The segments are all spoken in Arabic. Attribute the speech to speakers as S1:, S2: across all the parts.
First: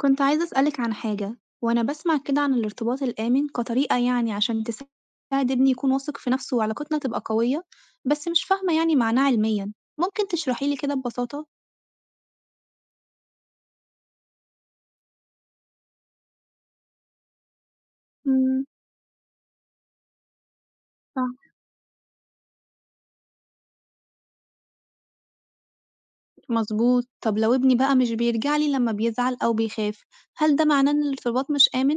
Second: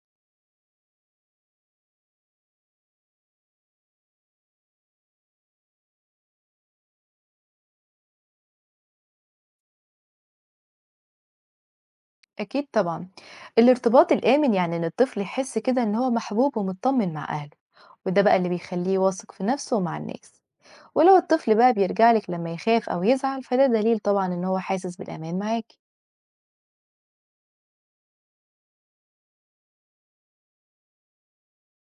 S1: كنت عايزة أسألِك عن حاجة، وأنا باسمع كده عن الارتباط الآمن كطريقة يعني عشان تساعد ابني يكون واثق في نفسه وعلاقتنا تبقى قوية، بس مش فاهمة يعني معناه علميًا، ممكن تشرحي لي كده ببساطة؟
S2: أكيد طبعًا، الارتباط الآمن يعني إن الطفل يحس كده إن هو محبوب ومتطمن مع أهله، وده بقى اللي
S1: امم
S2: بيخلّيه واثق في نفسه ومع الناس، ولو
S1: صح.
S2: الطفل بقى بيرجع لِك لمّا يخاف أو يزعل فده دليل طبعًا إن هو حاسس بالأمان معاكِ.
S1: مظبوط، طب لو ابني بقى مش بيرجع لي لما بيزعل أو بيخاف، هل ده معناه إن الارتباط مش آمن؟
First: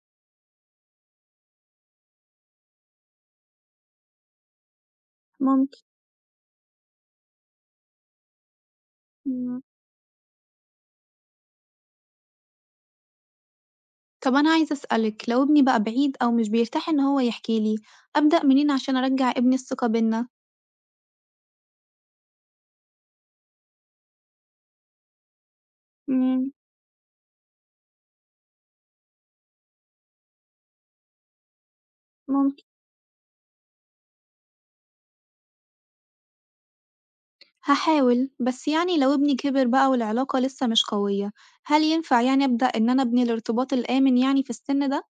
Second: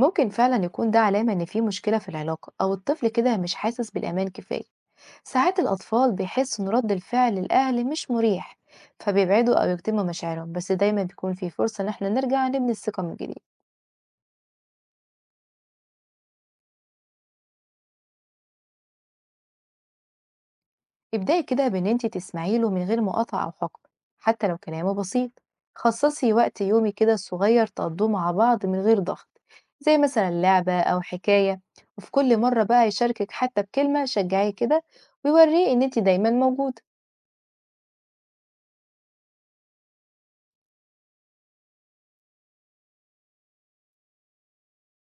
S2: ممكن فعلًا يكون ده علامة إن في مشكلة في العلاقة أو الطفل كده مش حاسس بالأمان كفاية، ساعات
S1: ممكن.
S2: الأطفال بيحسوا إن رد الفعل الأهل مش مريح، فبيبعدوا
S1: مم.
S2: أو يكتموا مشاعرهم، بس دايمًا بيكون في فرصة إن إحنا نرجع نبني الثقة من جديد.
S1: طب أنا عايزة أسألِك لو ابني بقى بعيد أو مش بيرتاح إن هو يحكي لي، أبدأ منين عشان أرجع ابني الثقة بينا؟
S2: ابدأي كده بإن أنت تسمعي له من غير مقاطعة أو حكم، حتى لو كلامه بسيط. خصصي
S1: مم.
S2: وقت يومي كده صغير تقضوه مع بعض من غير ضغط، زي مثلا لعبة أو حكاية. وفي كل مرة
S1: ممكن.
S2: بقى يشاركك حتى بكلمة شجعيه كده ويوريه إن أنت دايما موجودة.
S1: هاحاول، بس يعني لو ابني كبر بقى والعلاقة لسه مش قوية، هل ينفع يعني أبدأ إن أنا أبني الارتباط الآمن يعني في السن ده؟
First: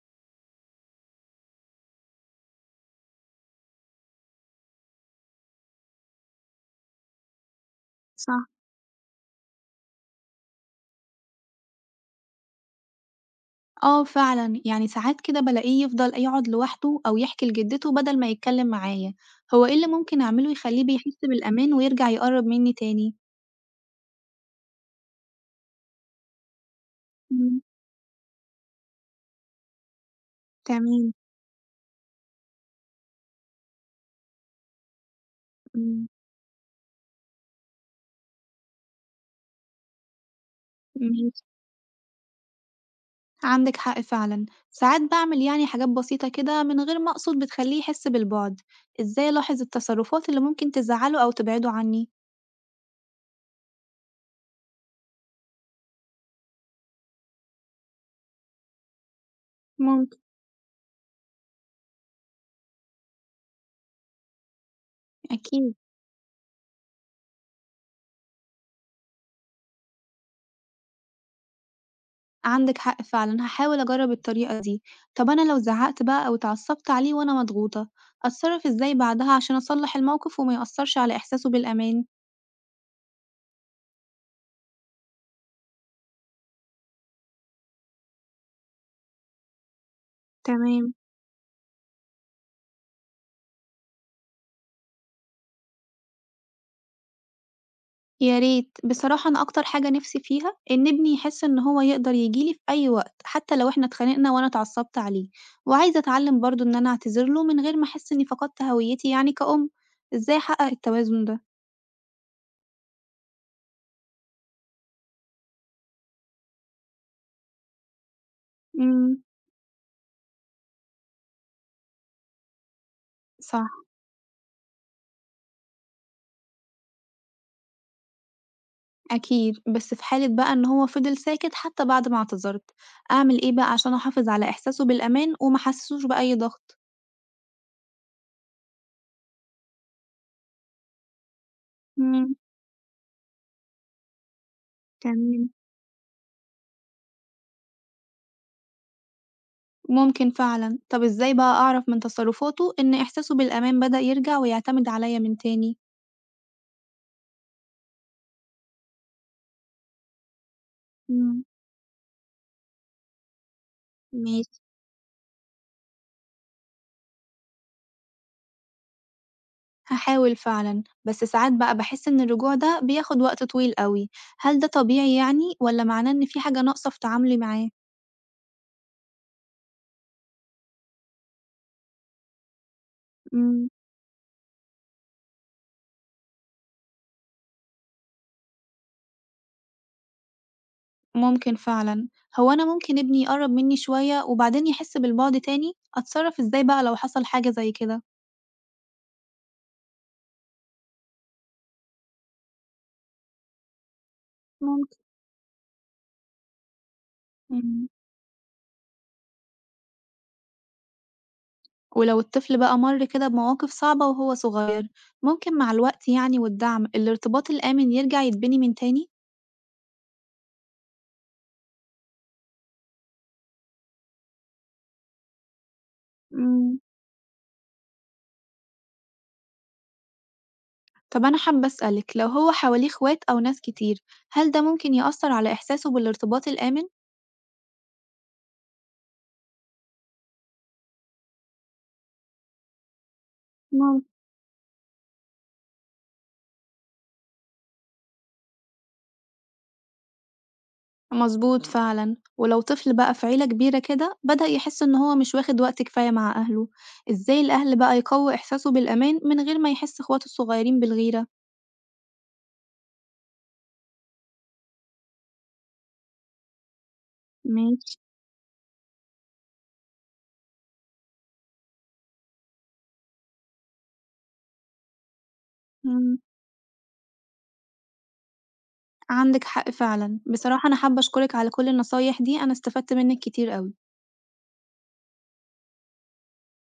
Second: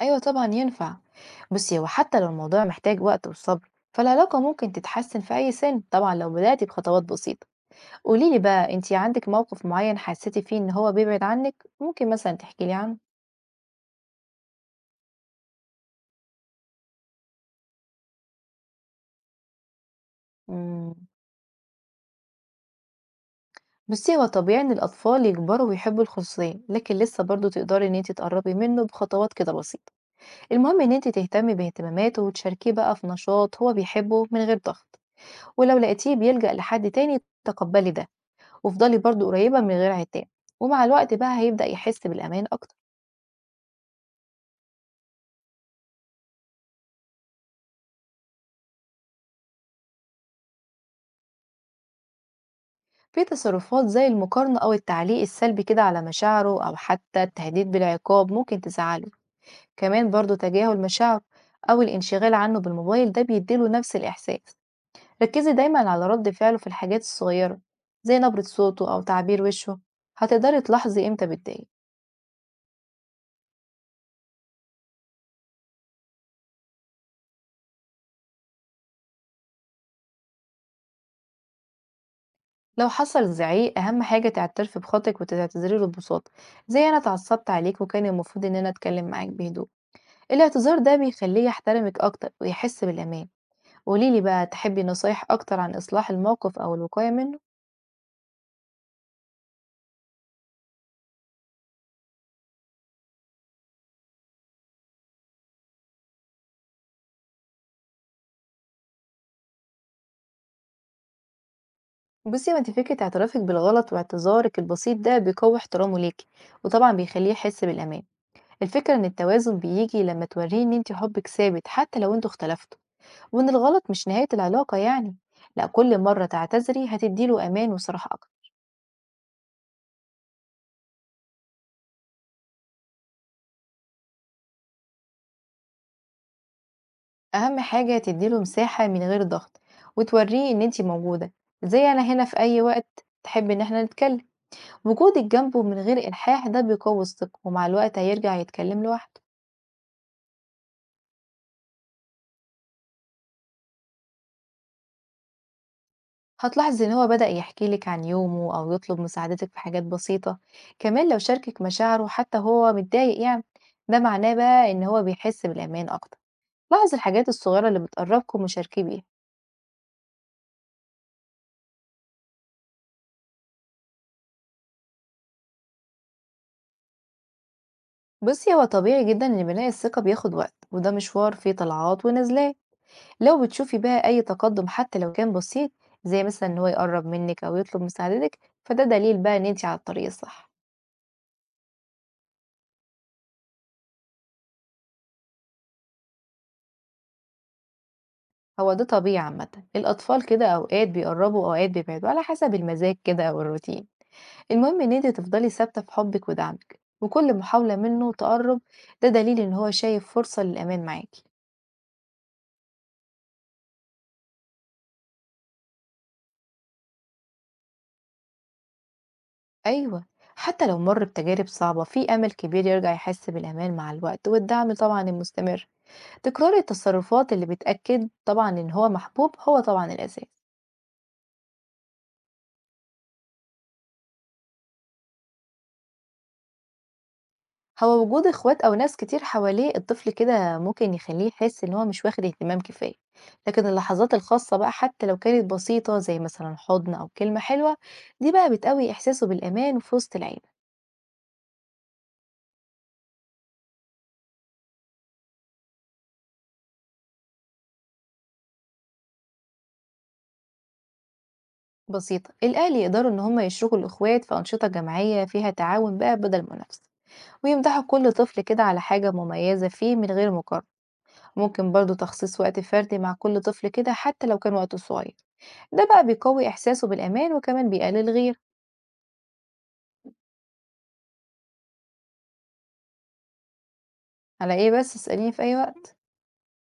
S2: أيوة طبعا ينفع. بصي، هو حتى لو الموضوع محتاج وقت وصبر، فالعلاقة ممكن تتحسن في أي سن طبعا لو بدأتي بخطوات بسيطة. قوليلي
S1: صح.
S2: بقى، أنت عندك موقف معين حسيتي فيه إن هو بيبعد عنك؟ ممكن مثلا تحكيلي عنه.
S1: آه فعلا يعني ساعات كده بلاقيه يفضل يقعد لوحده أو يحكي لجدته بدل ما يتكلم معايا، هو إيه اللي ممكن أعمله يخليه
S2: مم.
S1: بيحس بالأمان ويرجع يقرب مني تاني؟
S2: بُصّي، هو طبيعي إن الأطفال يكبروا ويحبوا الخصوصية، لكن لسه برضه
S1: مم.
S2: تقدري إن أنتِ تقرّبي منه بخطوات كده بسيطة. المهم إن أنتِ
S1: تمام.
S2: تهتمي باهتماماته وتشاركيه بقى في نشاط هو بيحبه من غير ضغط، ولو
S1: مم.
S2: لقيتيه بيلجأ لحد تاني تقبّلي ده، وافضلي برضه قريّبة من غير عتاب، ومع الوقت بقى
S1: ماشي.
S2: هيبدأ يحس بالأمان أكتر.
S1: عندك حق فعلا. ساعات بعمل يعني حاجات بسيطة كده من غير ما أقصد بتخليه يحس بالبعد، إزاي ألاحظ التصرفات اللي ممكن تزعله أو تبعده عني؟
S2: في تصرفات زي المقارنة أو التعليق السلبي كده على مشاعره أو حتى التهديد بالعقاب ممكن تزعّله، كمان
S1: ممكن.
S2: برضه تجاهل مشاعره أو الانشغال عنه بالموبايل ده بيدّي له نفس الإحساس. ركزي
S1: أكيد،
S2: دايما على رد فعله في الحاجات الصغيرة، زي نبرة صوته أو تعبير وشه، هتقدري تلاحظي امتى بتضايق.
S1: عندِك حق فعلًا، هاحاول أجرّب الطريقة دي. طب أنا لو زعّقت بقى أو اتعصبت عليه وأنا مضغوطة، أتصرّف إزاي بعدها عشان أصلّح الموقف وما يأثّرش على إحساسه بالأمان؟
S2: لو حصل زعيق أهم حاجة تعترفي بخطئك وتعتذري له ببساطة، زي أنا اتعصبت عليك وكان المفروض إن أنا أتكلم معاك بهدوء. الاعتذار
S1: تمام.
S2: ده بيخليه يحترمك أكتر ويحس بالأمان. قوليلي بقى، تحبي نصايح أكتر عن إصلاح الموقف أو الوقاية منه؟
S1: يا ريت. بصراحة أنا أكتر حاجة نِفْسي فيها إن ابني يحس إن هو يقدر ييجي لي في أي وقت، حتى لو إحنا اتخانقنا وأنا اتعصبت عليه، وعايزة أتعلّم برضه إن أنا أعتذر له من غير ما أحس إني فقدت هويتي يعني كأم. إزاي أحقق التوازن ده؟
S2: بصي، ما انت فكرة اعترافك بالغلط واعتذارك البسيط ده بيقوي احترامه ليكي، وطبعا بيخليه يحس بالأمان. الفكرة إن
S1: إمم،
S2: التوازن بيجي لما توريه إن انتي حبك ثابت حتى لو انتوا اختلفتوا، وإن
S1: صح.
S2: الغلط مش نهاية العلاقة يعني. لا، كل مرة تعتذري هتديله أمان وصراحة أكتر.
S1: أكيد، بس في حالة بقى إن هو فضل ساكت حتى بعد ما اعتذرت، أعمل إيه بقى عشان أحافظ على إحساسه بالأمان وما أحسسوش بأي ضغط؟
S2: أهم حاجة تديله مساحة من غير ضغط، وتوريه إن انتي موجودة، زي أنا هنا
S1: امم
S2: في أي وقت تحب إن احنا نتكلم. وجودك
S1: تمام.
S2: جنبه من غير إلحاح ده بيقوي الثقة، ومع الوقت هيرجع يتكلم لوحده.
S1: ممكن فعلًا، طب إزاي بقى أعرف من تصرفاته إن إحساسه بالأمان بدأ يرجع ويعتمد عليا من تاني؟
S2: هتلاحظي إن هو بدأ يحكي لك عن يومه أو يطلب مساعدتك في حاجات بسيطة، كمان لو
S1: امم
S2: شاركك مشاعره حتى هو متضايق يعني، ده معناه
S1: ماشي.
S2: بقى إن هو بيحس بالأمان أكتر. لاحظ الحاجات الصغيرة اللي بتقربكم وشاركيه بيها.
S1: هحاول فعلًا، بس ساعات بقى بحس إن الرجوع ده بياخد وقت طويل أوي، هل ده طبيعي يعني ولا معناه إن في حاجة ناقصة في تعاملي معاه؟
S2: بصي، هو طبيعي جدا إن بناء الثقة بياخد وقت، وده مشوار فيه طلعات ونزلات. لو
S1: امم
S2: بتشوفي بقى أي تقدم حتى لو كان بسيط، زي مثلا إن هو يقرب منك أو يطلب مساعدتك، فده دليل بقى إن انتي على الطريق الصح.
S1: ممكن فعلًا، هو أنا ممكن ابني يقرّب منّي شوية وبعدين يحس بالبُعد تاني، أتصرّف إزاي بقى لو حصل حاجة زي كده؟
S2: هو ده طبيعي عامة، الأطفال كده أوقات بيقربوا وأوقات بيبعدوا على حسب المزاج كده أو الروتين. المهم إن
S1: ممكن.
S2: انتي تفضلي ثابتة في حبك ودعمك، وكل محاولة
S1: إمم.
S2: منه تقرب ده دليل إن هو شايف فرصة للأمان معاكي.
S1: ولو الطفل بقى مَر كده بمواقف صعبة وهو صغير، ممكن مع الوقت يعني والدعم الارتباط الآمن يرجع يتبني من تاني؟
S2: أيوة، حتى لو مر بتجارب صعبة في أمل كبير يرجع يحس بالأمان مع الوقت والدعم طبعا المستمر. تكرار
S1: إمم.
S2: التصرفات اللي بتأكد طبعا إن هو محبوب هو طبعا الأساس.
S1: طب أنا حابة أسألِك لو هو حواليه إخوات أو ناس كتير، هل ده ممكن يأثّر على إحساسه بالارتباط الآمن؟
S2: هو وجود اخوات أو ناس كتير حواليه الطفل كده ممكن يخليه يحس إن هو مش واخد اهتمام كفاية، لكن
S1: ممكن.
S2: اللحظات الخاصة بقى حتى لو كانت بسيطة زي مثلا حضن أو كلمة حلوة، دي بقى بتقوي إحساسه بالأمان في وسط العيلة.
S1: مضبوط فعلًا، ولو طفل بقى في عيلة كبيرة كده بدأ يحس إن هو مش واخد وقت كفاية مع أهله، إزاي الأهل بقى يقوّي إحساسه بالأمان من غير ما يحس إخواته الصغيرين بالغيرة؟
S2: بسيطة، الأهل يقدروا إن هما يشركوا الإخوات في أنشطة جماعية فيها تعاون بقى بدل منافسة، ويمدحوا
S1: ماشي،
S2: كل طفل كده على حاجة مميزة فيه من غير مقارنة، ممكن برضه تخصيص وقت فردي مع كل طفل كده حتى لو كان وقته صغير، ده بقى
S1: إمم،
S2: بيقوي إحساسه بالأمان وكمان بيقلل الغياب.
S1: عندِك حق فعلًا، بصراحة أنا حابة أشكرِك على كل النصايح دي، أنا استفدت منِّك كتير أوي.
S2: على إيه بس، اسأليني في أي وقت.